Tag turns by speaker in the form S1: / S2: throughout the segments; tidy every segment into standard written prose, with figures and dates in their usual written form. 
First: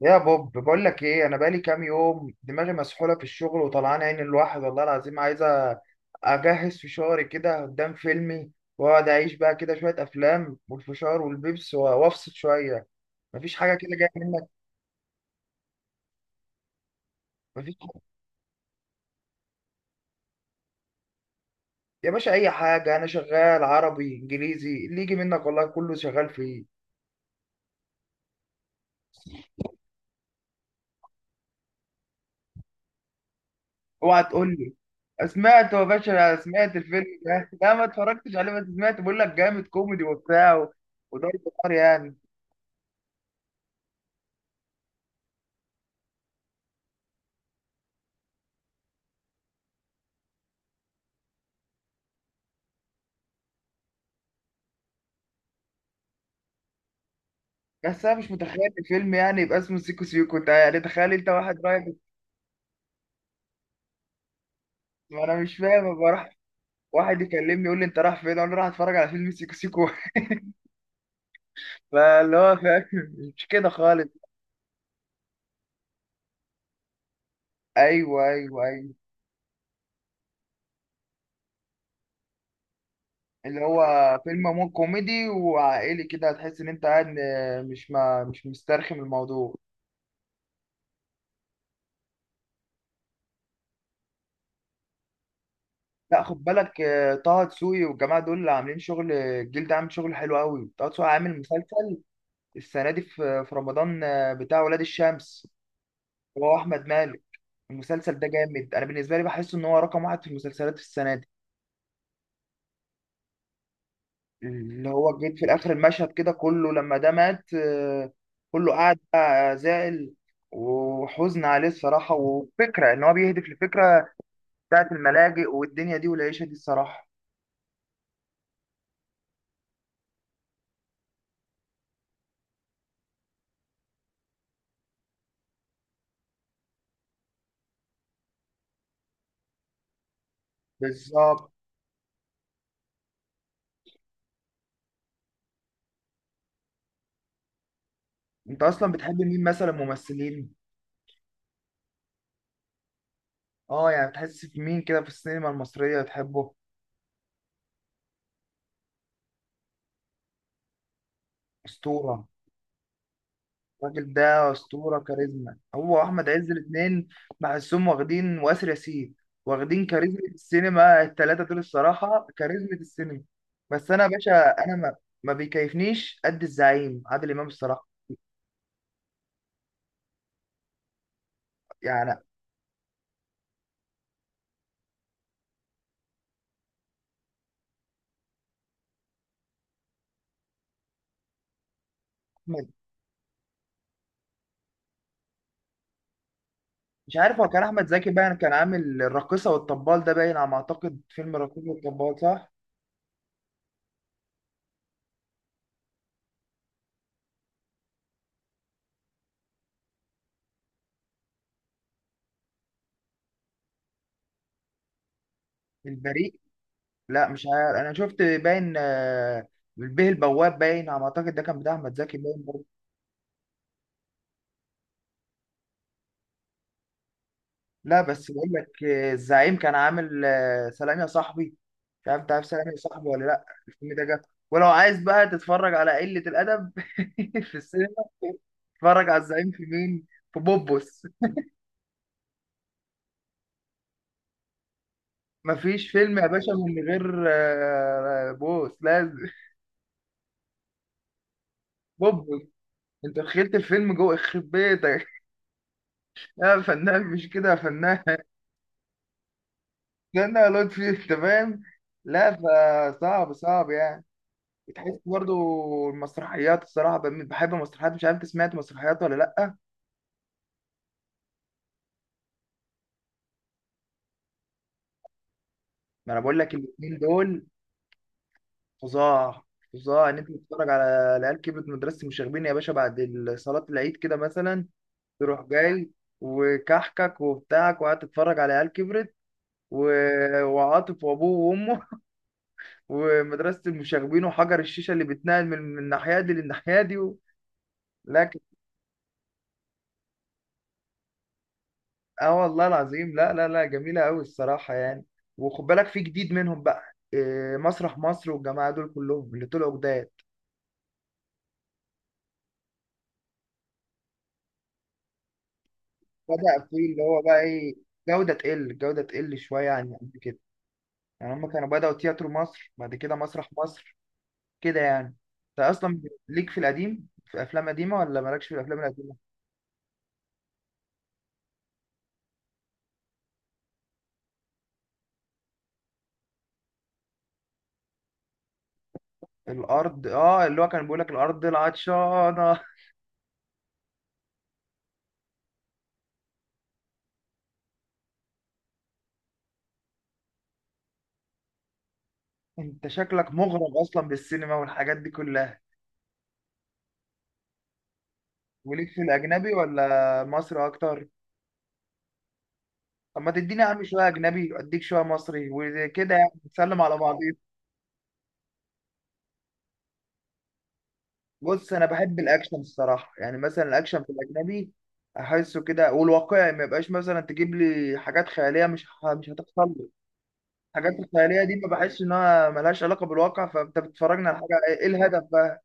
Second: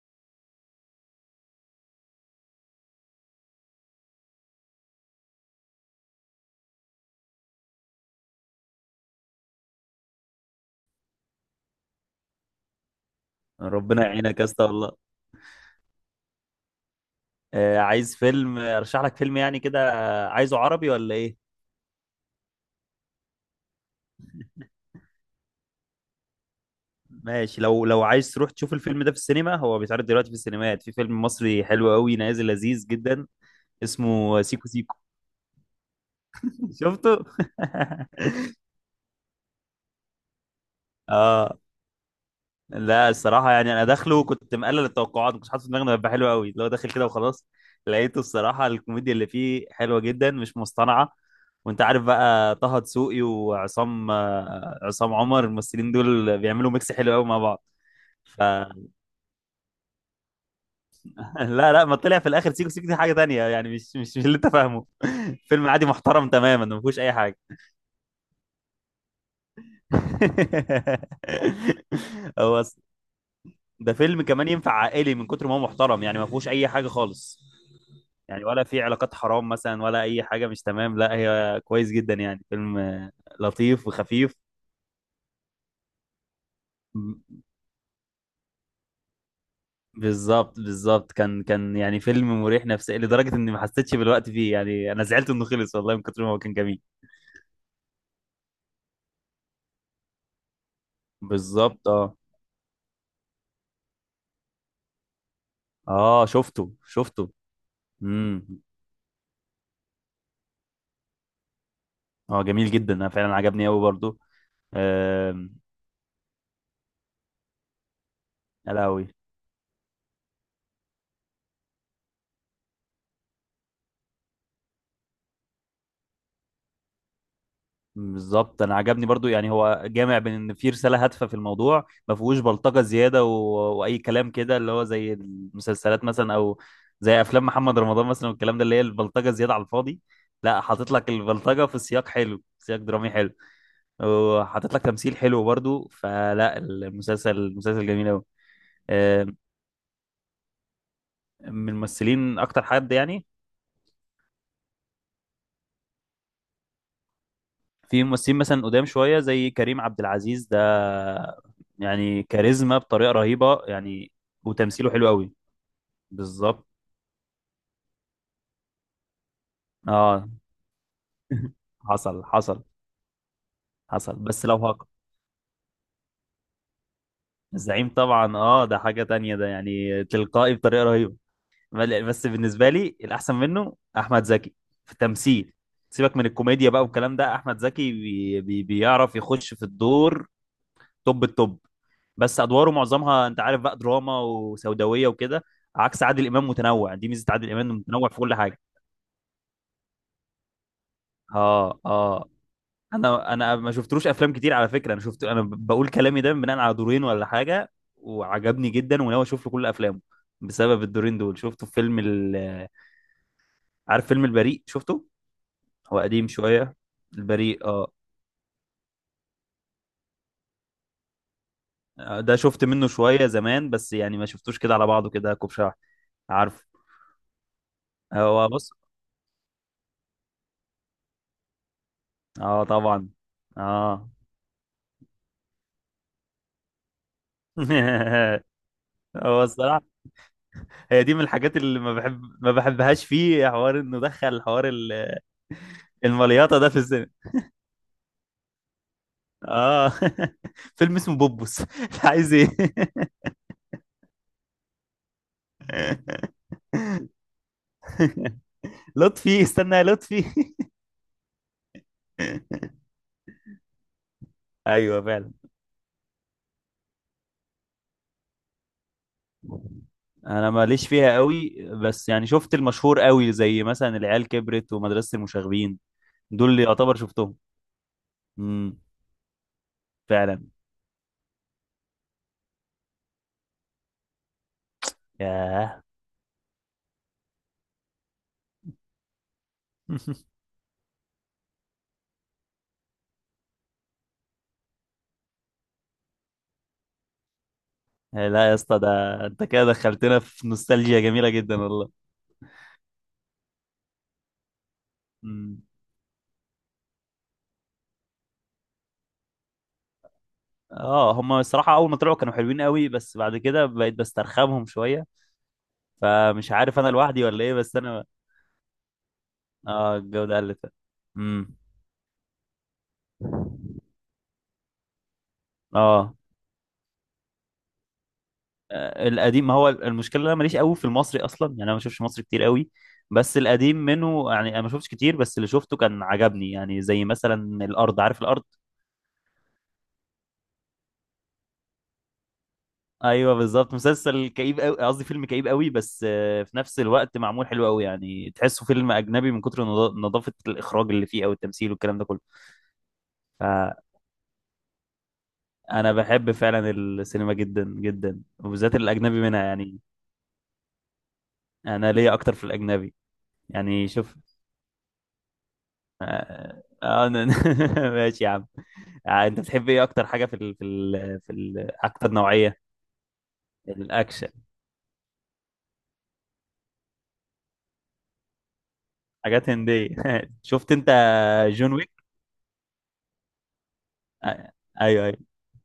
S1: يا بوب بقول لك ايه، انا بقالي كام يوم دماغي مسحوله في الشغل وطلعان عين الواحد والله العظيم عايزه اجهز فشاري كده قدام فيلمي واقعد اعيش بقى كده شويه افلام والفشار والبيبس وافصل شويه. مفيش حاجه كده
S2: ربنا
S1: جايه
S2: يعينك يا
S1: منك؟
S2: اسطى والله.
S1: مفيش
S2: عايز فيلم، ارشح لك فيلم يعني كده. عايزه عربي ولا ايه؟
S1: يا باشا. اي حاجه انا شغال عربي انجليزي، اللي يجي منك والله كله شغال فيه.
S2: ماشي، لو عايز تروح تشوف الفيلم ده في السينما، هو بيتعرض دلوقتي في السينمات، في فيلم مصري حلو قوي نازل لذيذ جدا،
S1: اوعى
S2: اسمه
S1: تقول
S2: سيكو
S1: لي.
S2: سيكو.
S1: سمعت يا باشا، سمعت الفيلم
S2: شفته.
S1: ده. لا ما اتفرجتش عليه بس سمعت، بقول لك جامد كوميدي وبتاع وضرب
S2: اه.
S1: نار يعني.
S2: لا، الصراحة يعني أنا داخله كنت مقلل التوقعات، ما كنتش حاطط في دماغي إنه هيبقى حلو قوي، اللي هو داخل كده وخلاص. لقيته الصراحة الكوميديا اللي فيه حلوة جدا، مش مصطنعة. وأنت عارف بقى طه دسوقي وعصام، عصام عمر، الممثلين دول بيعملوا ميكس حلو قوي مع بعض.
S1: بس انا مش متخيل
S2: فلا.
S1: الفيلم يعني يبقى اسمه سيكو سيكو، انت يعني تخيل انت واحد
S2: لا
S1: رايح.
S2: لا، ما طلع في الآخر سيكو سيكو دي حاجة تانية، يعني مش اللي أنت فاهمه.
S1: انا مش
S2: فيلم
S1: فاهم
S2: عادي
S1: ابقى
S2: محترم
S1: راح
S2: تماما، ما فيهوش أي
S1: واحد
S2: حاجة.
S1: يكلمني يقول لي انت رايح فين، اقول له رايح اتفرج على فيلم سيكو سيكو. فاللي هو
S2: هو
S1: فاهم مش كده
S2: ده
S1: خالص.
S2: فيلم كمان ينفع عائلي، من كتر ما هو محترم. يعني ما فيهوش اي حاجه خالص،
S1: ايوه
S2: يعني
S1: ايوه
S2: ولا في
S1: ايوه.
S2: علاقات حرام مثلا ولا اي حاجه مش تمام. لا، هي كويس جدا يعني، فيلم
S1: اللي هو
S2: لطيف وخفيف.
S1: فيلم مو كوميدي وعائلي كده، هتحس ان انت قاعد
S2: م-
S1: مش مسترخم الموضوع.
S2: بالظبط بالظبط، كان يعني فيلم مريح نفسيا، لدرجه اني ما حسيتش بالوقت فيه. يعني انا زعلت انه خلص والله من
S1: لا
S2: كتر ما هو
S1: خد
S2: كان
S1: بالك
S2: جميل.
S1: طه دسوقي والجماعه دول اللي عاملين شغل، الجيل ده عامل شغل حلو قوي. طه دسوقي عامل
S2: بالظبط
S1: مسلسل
S2: اه.
S1: السنه دي في رمضان، بتاع ولاد الشمس.
S2: اه،
S1: هو
S2: شفته
S1: احمد مالك.
S2: شفته.
S1: المسلسل ده
S2: امم
S1: جامد، انا بالنسبه لي بحس ان هو رقم واحد في المسلسلات في السنه دي.
S2: اه، جميل جدا، انا فعلا عجبني قوي برضو.
S1: اللي هو جيت في
S2: آم،
S1: الاخر المشهد كده كله لما ده مات، كله
S2: يا
S1: قاعد
S2: لهوي.
S1: بقى زعل وحزن عليه الصراحه. وفكره ان هو بيهدف لفكره بتاعت الملاجئ والدنيا دي والعيشه دي الصراحه.
S2: بالظبط، انا عجبني برضو، يعني هو جامع بين ان في رساله هادفه في الموضوع، ما فيهوش بلطجه زياده و... واي كلام كده، اللي هو زي المسلسلات مثلا، او زي افلام محمد رمضان مثلا والكلام ده، اللي هي البلطجه زياده على الفاضي. لا، حاطط لك
S1: بالظبط.
S2: البلطجه في سياق حلو، سياق درامي حلو، وحاطط لك تمثيل حلو برضو. فلا، المسلسل جميل قوي.
S1: انت اصلا بتحب مين مثلا ممثلين؟
S2: من الممثلين اكتر حد يعني؟
S1: اه يعني بتحس في مين كده في السينما المصريه بتحبه؟
S2: في ممثلين مثلا قدام شويه، زي كريم عبد العزيز ده، يعني
S1: اسطوره.
S2: كاريزما بطريقه رهيبه
S1: الراجل
S2: يعني،
S1: ده
S2: وتمثيله
S1: اسطوره
S2: حلو قوي.
S1: كاريزما، هو واحمد عز
S2: بالظبط
S1: الاثنين. بحسهم واخدين، واسر ياسين، واخدين كاريزما
S2: اه.
S1: السينما الثلاثه دول
S2: حصل
S1: الصراحه،
S2: حصل
S1: كاريزما السينما. بس انا يا
S2: حصل،
S1: باشا
S2: بس لو
S1: انا
S2: هق.
S1: ما بيكيفنيش قد الزعيم عادل امام الصراحه
S2: الزعيم طبعا اه، ده حاجه تانية، ده يعني تلقائي بطريقه رهيبه.
S1: يعني.
S2: بس بالنسبه لي الاحسن منه احمد زكي في التمثيل. سيبك من الكوميديا بقى والكلام ده، احمد زكي بي بي بيعرف يخش في الدور، توب التوب. بس
S1: أحمد-
S2: ادواره معظمها انت عارف بقى دراما وسوداويه وكده، عكس عادل امام، متنوع، دي
S1: مش
S2: ميزه
S1: عارف هو
S2: عادل
S1: كان
S2: امام، إنه
S1: احمد
S2: متنوع
S1: زكي
S2: في
S1: باين،
S2: كل
S1: كان
S2: حاجه.
S1: عامل الراقصه والطبال، ده باين على ما اعتقد فيلم الراقصه
S2: اه
S1: والطبال
S2: اه.
S1: صح؟
S2: انا ما شفتلوش افلام كتير على فكره، انا شفت، انا بقول كلامي ده بناء على دورين ولا حاجه، وعجبني جدا، وناوي اشوف له كل افلامه بسبب الدورين دول. شفته في عارف فيلم البريء؟ شفته. هو قديم
S1: البريء.
S2: شويه.
S1: لا مش
S2: البريء
S1: عارف،
S2: اه.
S1: انا شفت باين البيه البواب، باين على ما اعتقد ده كان بتاع احمد زكي
S2: ده
S1: باين.
S2: شفت منه شويه زمان، بس يعني ما شفتوش كده على بعضه كده كوب شرح. عارف.
S1: لا بس بقول
S2: هو بص.
S1: لك، الزعيم كان عامل، سلام يا صاحبي. مش عارف انت عارف
S2: اه
S1: سلام يا صاحبي
S2: طبعا.
S1: ولا لا؟ الفيلم ده
S2: اه.
S1: جاب. ولو عايز بقى تتفرج على قلة الأدب في السينما، اتفرج على
S2: هو
S1: الزعيم في
S2: الصراحة،
S1: مين. في بوبوس.
S2: هي دي من الحاجات اللي ما بحبهاش فيه، حوار انه دخل حوار
S1: مفيش فيلم يا باشا
S2: المليطة ده في
S1: من
S2: السينما.
S1: غير، بوس لازم.
S2: اه. فيلم اسمه بوبوس، انت عايز
S1: بوبوس.
S2: ايه؟
S1: انت دخلت الفيلم جوه يخرب بيتك. لا يا فنان، مش كده يا فنان.
S2: لطفي، استنى يا لطفي.
S1: استنى يا لطفي، انت فاهم. لا. فصعب صعب يعني. بتحس
S2: ايوه فعلا.
S1: برضو. المسرحيات الصراحة بحب المسرحيات، مش عارف انت سمعت مسرحيات ولا لأ؟
S2: انا ماليش فيها قوي، بس يعني شفت المشهور قوي، زي مثلا العيال كبرت ومدرسة المشاغبين،
S1: ما انا بقول
S2: دول
S1: لك
S2: اللي يعتبر
S1: الاتنين
S2: شفتهم.
S1: دول.
S2: امم
S1: فظاع، فظاع ان انت
S2: فعلا.
S1: تتفرج على العيال كبرت، مدرسة المشاغبين يا باشا بعد صلاة العيد كده مثلا، تروح
S2: ياه.
S1: جاي وكحكك وبتاعك وقاعد تتفرج على عيال كبرت وعاطف وابوه وامه. ومدرسة المشاغبين وحجر الشيشة اللي بتنقل من الناحية دي للناحية دي و… لا.
S2: لا يا اسطى، ده انت كده دخلتنا في نوستالجيا جميله جدا والله.
S1: اه والله العظيم، لا لا لا، جميلة قوي الصراحة يعني.
S2: مم.
S1: وخد بالك في جديد منهم بقى، مسرح مصر والجماعة دول كلهم اللي طلعوا جداد.
S2: اه، هم الصراحه اول ما طلعوا كانوا حلوين قوي، بس بعد كده بقيت بسترخمهم شويه، فمش
S1: بدأ
S2: عارف انا
S1: فيه اللي هو
S2: لوحدي
S1: بقى
S2: ولا ايه،
S1: ايه،
S2: بس انا
S1: جودة تقل الجودة تقل شوية عن
S2: اه.
S1: قبل
S2: الجوده
S1: كده.
S2: قلت.
S1: يعني هما
S2: امم
S1: كانوا بدأوا تياترو مصر بعد كده مسرح مصر كده يعني. انت اصلا
S2: اه.
S1: ليك في القديم في افلام قديمة ولا مالكش في الافلام القديمة؟
S2: القديم، ما هو المشكله إن انا ماليش قوي في المصري اصلا، يعني انا ما بشوفش مصري كتير قوي، بس القديم منه يعني انا ما شفتش كتير، بس اللي شفته كان عجبني. يعني زي مثلا الارض، عارف الارض؟
S1: الارض. اه اللي هو كان بيقول لك الارض العطشانة.
S2: ايوه بالظبط، مسلسل كئيب قوي، قصدي فيلم كئيب قوي، بس في نفس الوقت معمول حلو قوي، يعني تحسه فيلم اجنبي، من كتر نظافه الاخراج اللي فيه او التمثيل والكلام ده كله.
S1: انت شكلك
S2: فانا
S1: مغرم اصلا بالسينما والحاجات دي كلها.
S2: بحب فعلا السينما جدا جدا، وبالذات
S1: وليك في
S2: الاجنبي منها
S1: الاجنبي
S2: يعني.
S1: ولا مصر اكتر؟
S2: انا ليا اكتر في الاجنبي.
S1: طب ما تديني يا عم
S2: يعني
S1: شويه
S2: شوف،
S1: اجنبي اديك شويه مصري وكده يعني، نسلم على
S2: انا.
S1: بعضين.
S2: ماشي يا عم. انت بتحب ايه اكتر حاجه،
S1: بص، انا
S2: اكتر
S1: بحب الاكشن
S2: نوعيه؟
S1: الصراحه يعني، مثلا الاكشن في
S2: الاكشن.
S1: الاجنبي احسه كده والواقعي، ما يبقاش مثلا تجيب لي حاجات خياليه مش مش
S2: حاجات
S1: هتحصل لي.
S2: هنديه. شفت انت.
S1: الحاجات الخياليه دي ما
S2: جون
S1: بحسش
S2: ويك.
S1: انها ملهاش علاقه بالواقع، فانت بتتفرجنا على
S2: آه،
S1: حاجه ايه
S2: ايوه ايوه.
S1: الهدف بقى؟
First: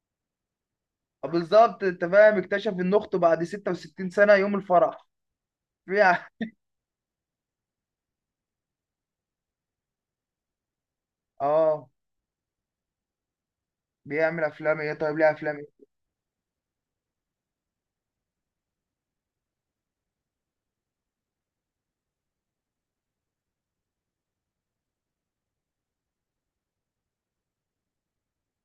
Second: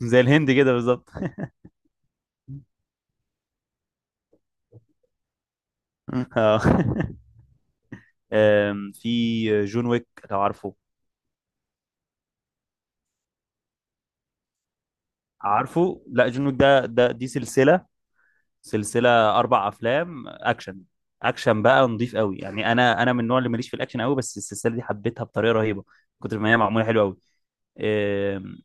S2: زي الهند كده بالظبط.
S1: آه بالظبط، انت فاهم، اكتشف ان اخته بعد 66 سنه يوم الفرح. بيع-
S2: اه. في جون ويك، لو عارفه.
S1: اه بيعمل افلام ايه طيب، ليه افلام ايه؟
S2: عارفه. لا، جون ويك ده ده دي سلسله، سلسله، اربع افلام اكشن. اكشن بقى نضيف قوي، يعني انا، انا من النوع اللي ماليش في الاكشن قوي، بس السلسله دي حبيتها بطريقه رهيبه، كتر ما هي معموله حلوه قوي. آم،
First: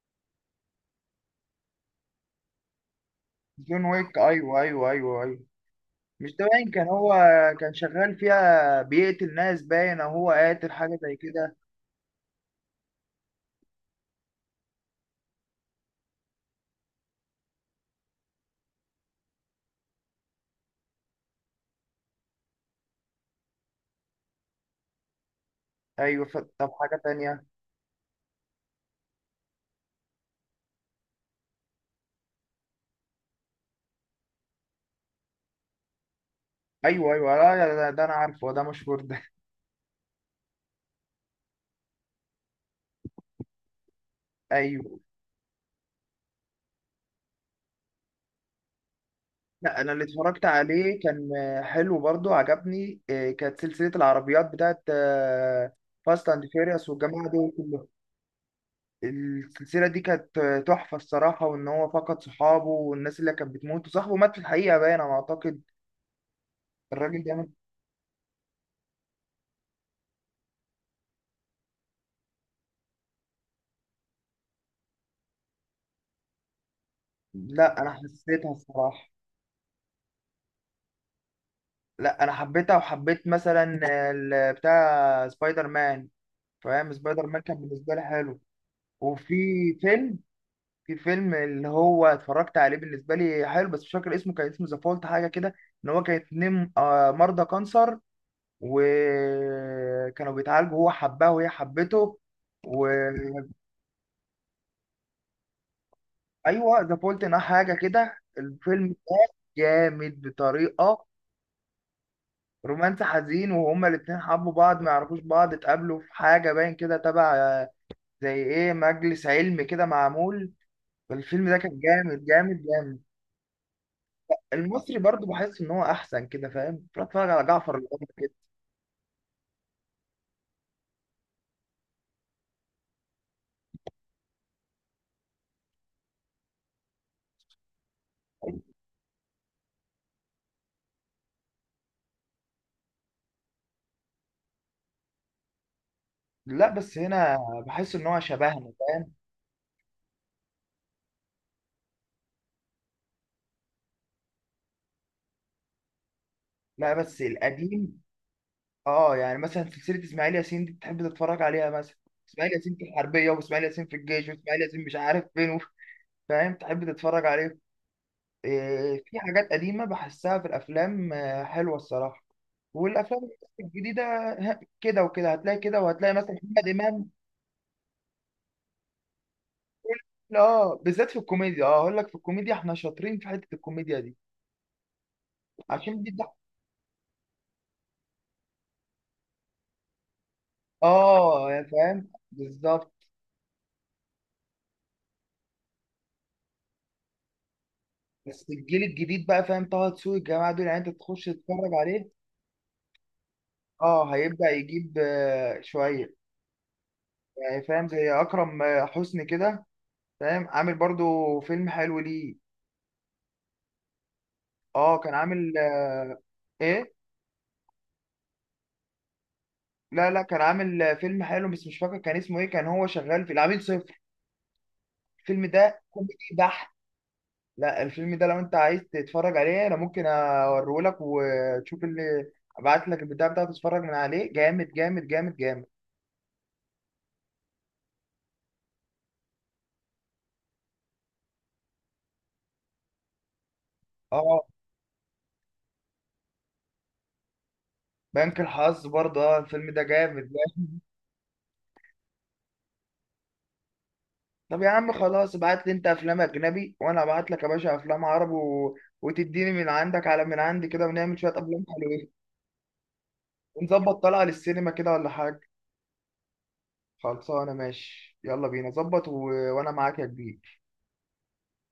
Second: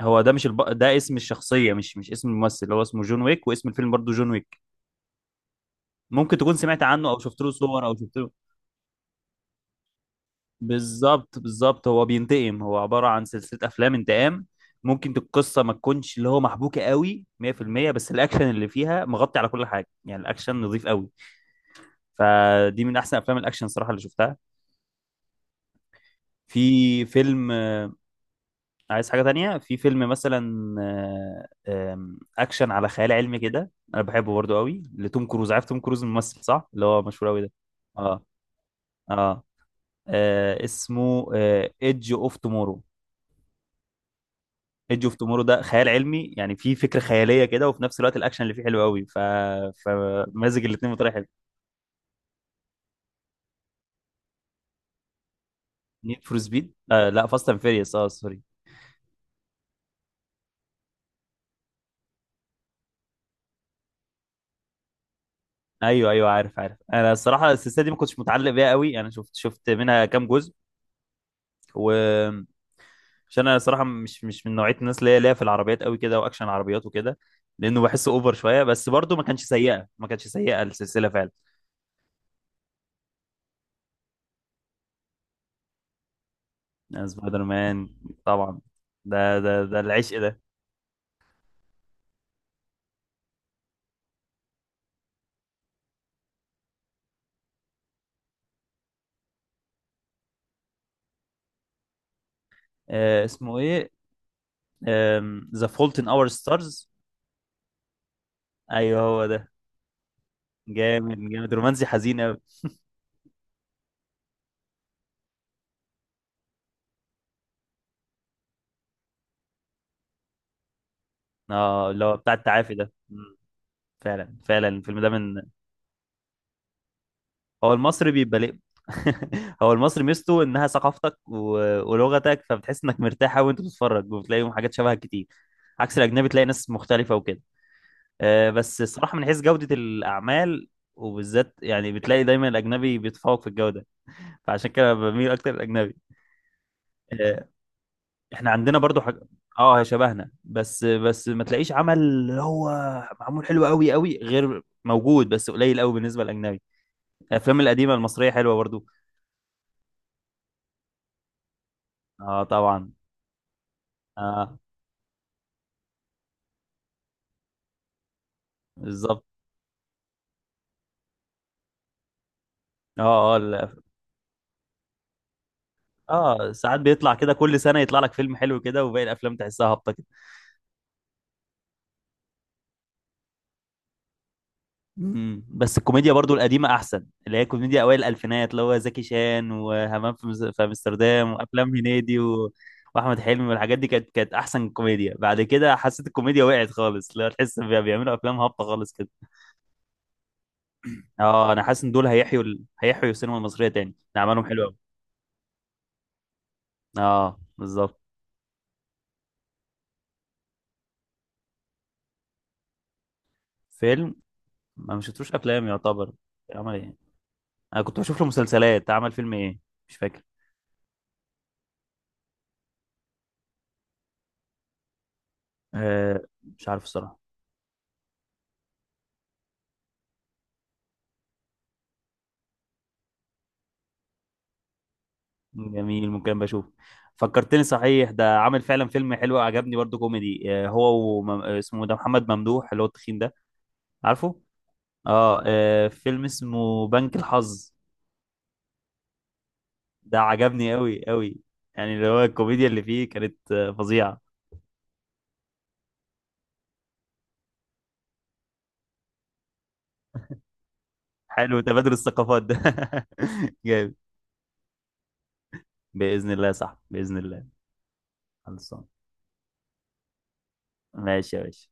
S2: هو ده، مش الب... ده اسم الشخصيه، مش اسم الممثل، هو اسمه جون ويك واسم
S1: جون
S2: الفيلم برضه
S1: ويك،
S2: جون ويك.
S1: ايوه ايوه ايوه ايوه. مش
S2: ممكن
S1: ده
S2: تكون
S1: باين
S2: سمعت
S1: كان
S2: عنه
S1: هو
S2: او شفت له
S1: كان
S2: صور او
S1: شغال
S2: شفت له.
S1: فيها بيقتل ناس باين، او هو قاتل حاجه زي
S2: بالظبط
S1: كده.
S2: بالظبط، هو بينتقم، هو عبارة عن سلسلة أفلام انتقام. ممكن القصة ما تكونش اللي هو محبوكة قوي 100%، بس الأكشن اللي فيها مغطي على كل حاجة، يعني الأكشن نظيف قوي. فدي من أحسن أفلام الأكشن صراحة اللي شفتها.
S1: ايوه ف… طب حاجه
S2: في
S1: تانية.
S2: فيلم عايز حاجة تانية، في فيلم مثلا آه، آم، أكشن على خيال علمي كده، أنا بحبه برضو قوي، لتوم كروز، عارف توم كروز الممثل، صح؟ اللي هو
S1: ايوه
S2: مشهور
S1: ايوه،
S2: قوي ده.
S1: لا ده, انا
S2: اه
S1: عارفه ده مشهور ده.
S2: اه. اسمه ايدج اوف تومورو.
S1: ايوه.
S2: ايدج اوف تومورو، ده خيال علمي، يعني فيه فكره خياليه كده، وفي نفس الوقت الاكشن اللي فيه حلو قوي، ف.
S1: لا انا اللي اتفرجت
S2: فمزج الاثنين
S1: عليه
S2: بطريقه حلوه.
S1: كان حلو برضو، عجبني كانت سلسله العربيات بتاعت
S2: نيد
S1: فاست
S2: فور
S1: اند
S2: سبيد،
S1: فيريوس
S2: آه لا،
S1: والجماعه
S2: فاست
S1: دول
S2: اند
S1: كلهم.
S2: فيريوس، اه سوري.
S1: السلسله دي كانت، تحفه الصراحه، وان هو فقد صحابه والناس اللي كانت بتموت، وصاحبه مات في الحقيقه باين انا اعتقد.
S2: ايوه ايوه عارف عارف، انا
S1: الراجل ده مات-
S2: الصراحه السلسله دي ما كنتش متعلق بيها قوي، انا شفت منها كام جزء، و. عشان انا صراحه مش من نوعيه الناس اللي هي ليا في العربيات قوي كده، واكشن عربيات وكده، لانه
S1: لا انا
S2: بحسه اوفر
S1: حسيتها
S2: شويه، بس
S1: الصراحه.
S2: برضه ما كانش سيئه، ما كانتش سيئه السلسله فعلا.
S1: لا انا حبيتها، وحبيت مثلا بتاع سبايدر مان. فاهم سبايدر مان
S2: سبايدر
S1: كان
S2: مان
S1: بالنسبه لي حلو.
S2: طبعا،
S1: وفي
S2: ده العشق
S1: فيلم
S2: ده.
S1: في فيلم اللي هو اتفرجت عليه بالنسبه لي حلو بس مش فاكر اسمه، كان اسمه ذا فولت حاجه كده. ان هو كان اتنين، مرضى كانسر، وكانوا بيتعالجوا، هو حبها وهي حبته، وايوه.
S2: اسمه ايه، ذا فولت ان اور ستارز.
S1: ذا فولت انها حاجه كده الفيلم
S2: ايوه
S1: ده،
S2: هو ده.
S1: جامد بطريقه.
S2: جامد جامد، رومانسي حزين قوي.
S1: رومانس حزين، وهما الاتنين حبوا بعض، ما يعرفوش بعض، اتقابلوا في حاجة باين كده تبع، زي ايه مجلس علمي كده معمول. الفيلم ده كان
S2: اه، اللي هو
S1: جامد
S2: بتاع
S1: جامد
S2: التعافي ده.
S1: جامد.
S2: مم. فعلا فعلا،
S1: المصري
S2: الفيلم ده
S1: برضو
S2: من.
S1: بحس ان هو احسن كده فاهم، بروح اتفرج على
S2: هو
S1: جعفر العمدة
S2: المصري
S1: كده.
S2: بيبقى ليه. هو المصري ميزته انها ثقافتك و... ولغتك، فبتحس انك مرتاح قوي وانت بتتفرج، وبتلاقيهم حاجات شبهها كتير، عكس الاجنبي تلاقي ناس مختلفه وكده. بس الصراحه من حيث جوده الاعمال، وبالذات يعني بتلاقي دايما الاجنبي بيتفوق في الجوده، فعشان كده بميل اكتر الاجنبي.
S1: لا بس هنا بحس ان هو
S2: احنا
S1: شبهنا
S2: عندنا برضو
S1: فاهم.
S2: حاجة، اه، هي شبهنا، بس ما تلاقيش عمل اللي هو معمول حلو قوي قوي، غير موجود، بس قليل قوي بالنسبة للأجنبي.
S1: لا بس
S2: الأفلام القديمة
S1: القديم.
S2: المصرية حلوة برضو.
S1: اه يعني مثلا سلسلة اسماعيل ياسين دي بتحب تتفرج عليها مثلا،
S2: اه
S1: اسماعيل ياسين في
S2: طبعا.
S1: الحربية، واسماعيل ياسين في الجيش،
S2: اه.
S1: واسماعيل ياسين مش عارف فين فاهم، تحب تتفرج عليه. في
S2: بالظبط.
S1: حاجات قديمة بحسها في الأفلام، حلوة الصراحة.
S2: اه
S1: والأفلام
S2: اه
S1: الجديدة كده وكده، هتلاقي كده وهتلاقي مثلا
S2: اه،
S1: محمد
S2: ساعات
S1: إمام.
S2: بيطلع كده كل سنة يطلع لك فيلم حلو كده، وباقي الأفلام تحسها هابطة.
S1: لا بالذات في الكوميديا، اه أقول لك، في الكوميديا إحنا شاطرين في حتة الكوميديا دي.
S2: مم. بس
S1: عشان دي
S2: الكوميديا
S1: بتاع-
S2: برضو القديمة أحسن، اللي هي كوميديا أوائل الألفينات، اللي هو زكي شان وهمام في في أمستردام،
S1: اه يا
S2: وأفلام
S1: فاهم
S2: هنيدي و...
S1: بالظبط.
S2: وأحمد حلمي والحاجات دي، كانت أحسن كوميديا. بعد كده حسيت الكوميديا وقعت خالص، لا، تحس بيعملوا أفلام
S1: بس
S2: هابطة
S1: الجيل
S2: خالص كده.
S1: الجديد بقى، فاهم، طه دسوقي الجماعة دول يعني أنت تخش
S2: أه، أنا
S1: تتفرج
S2: حاسس إن دول
S1: عليه.
S2: هيحيوا السينما المصرية تاني،
S1: اه
S2: ده أعمالهم
S1: هيبدأ
S2: حلوة أوي.
S1: يجيب، شوية
S2: أه
S1: يعني، فاهم،
S2: بالظبط.
S1: زي أكرم، حسني كده، فاهم، عامل برضو فيلم حلو ليه.
S2: فيلم. ما
S1: اه
S2: مش
S1: كان
S2: شفتوش
S1: عامل،
S2: أفلام يعتبر. عمل إيه؟
S1: ايه،
S2: أنا كنت بشوف له مسلسلات، عمل فيلم إيه؟ مش
S1: لا لا
S2: فاكر.
S1: كان عامل فيلم حلو بس مش فاكر كان اسمه ايه. كان هو شغال في العميل صفر، الفيلم ده كوميدي
S2: أه مش
S1: بحت.
S2: عارف الصراحة.
S1: لا الفيلم ده لو انت عايز تتفرج عليه انا ممكن اوريهولك، وتشوف اللي ابعت لك البتاع بتاعته تتفرج من عليه، جامد جامد جامد جامد.
S2: جميل، ممكن بشوف. فكرتني صحيح، ده عامل فعلا فيلم حلو عجبني برضو كوميدي، هو وم... آه، اسمه ده محمد ممدوح اللي هو التخين ده، عارفه؟
S1: اه،
S2: اه. فيلم اسمه بنك الحظ.
S1: بنك الحظ برضه، اه الفيلم ده
S2: ده
S1: جامد
S2: عجبني
S1: جامد.
S2: قوي قوي، يعني اللي هو الكوميديا اللي فيه كانت فظيعة.
S1: طب يا عم خلاص ابعت لي انت افلام اجنبي وانا ابعت لك يا باشا افلام عربي و… وتديني من عندك على من عندي كده، ونعمل شويه
S2: حلو
S1: افلام
S2: تبادل
S1: حلوين،
S2: الثقافات ده. جامد،
S1: ونظبط طلعه للسينما كده ولا حاجه.
S2: بإذن الله، صح، بإذن الله.
S1: خلصانه ماشي يلا بينا
S2: خلصان،
S1: ظبط و… وانا معاك يا كبير.
S2: ماشي يا باشا.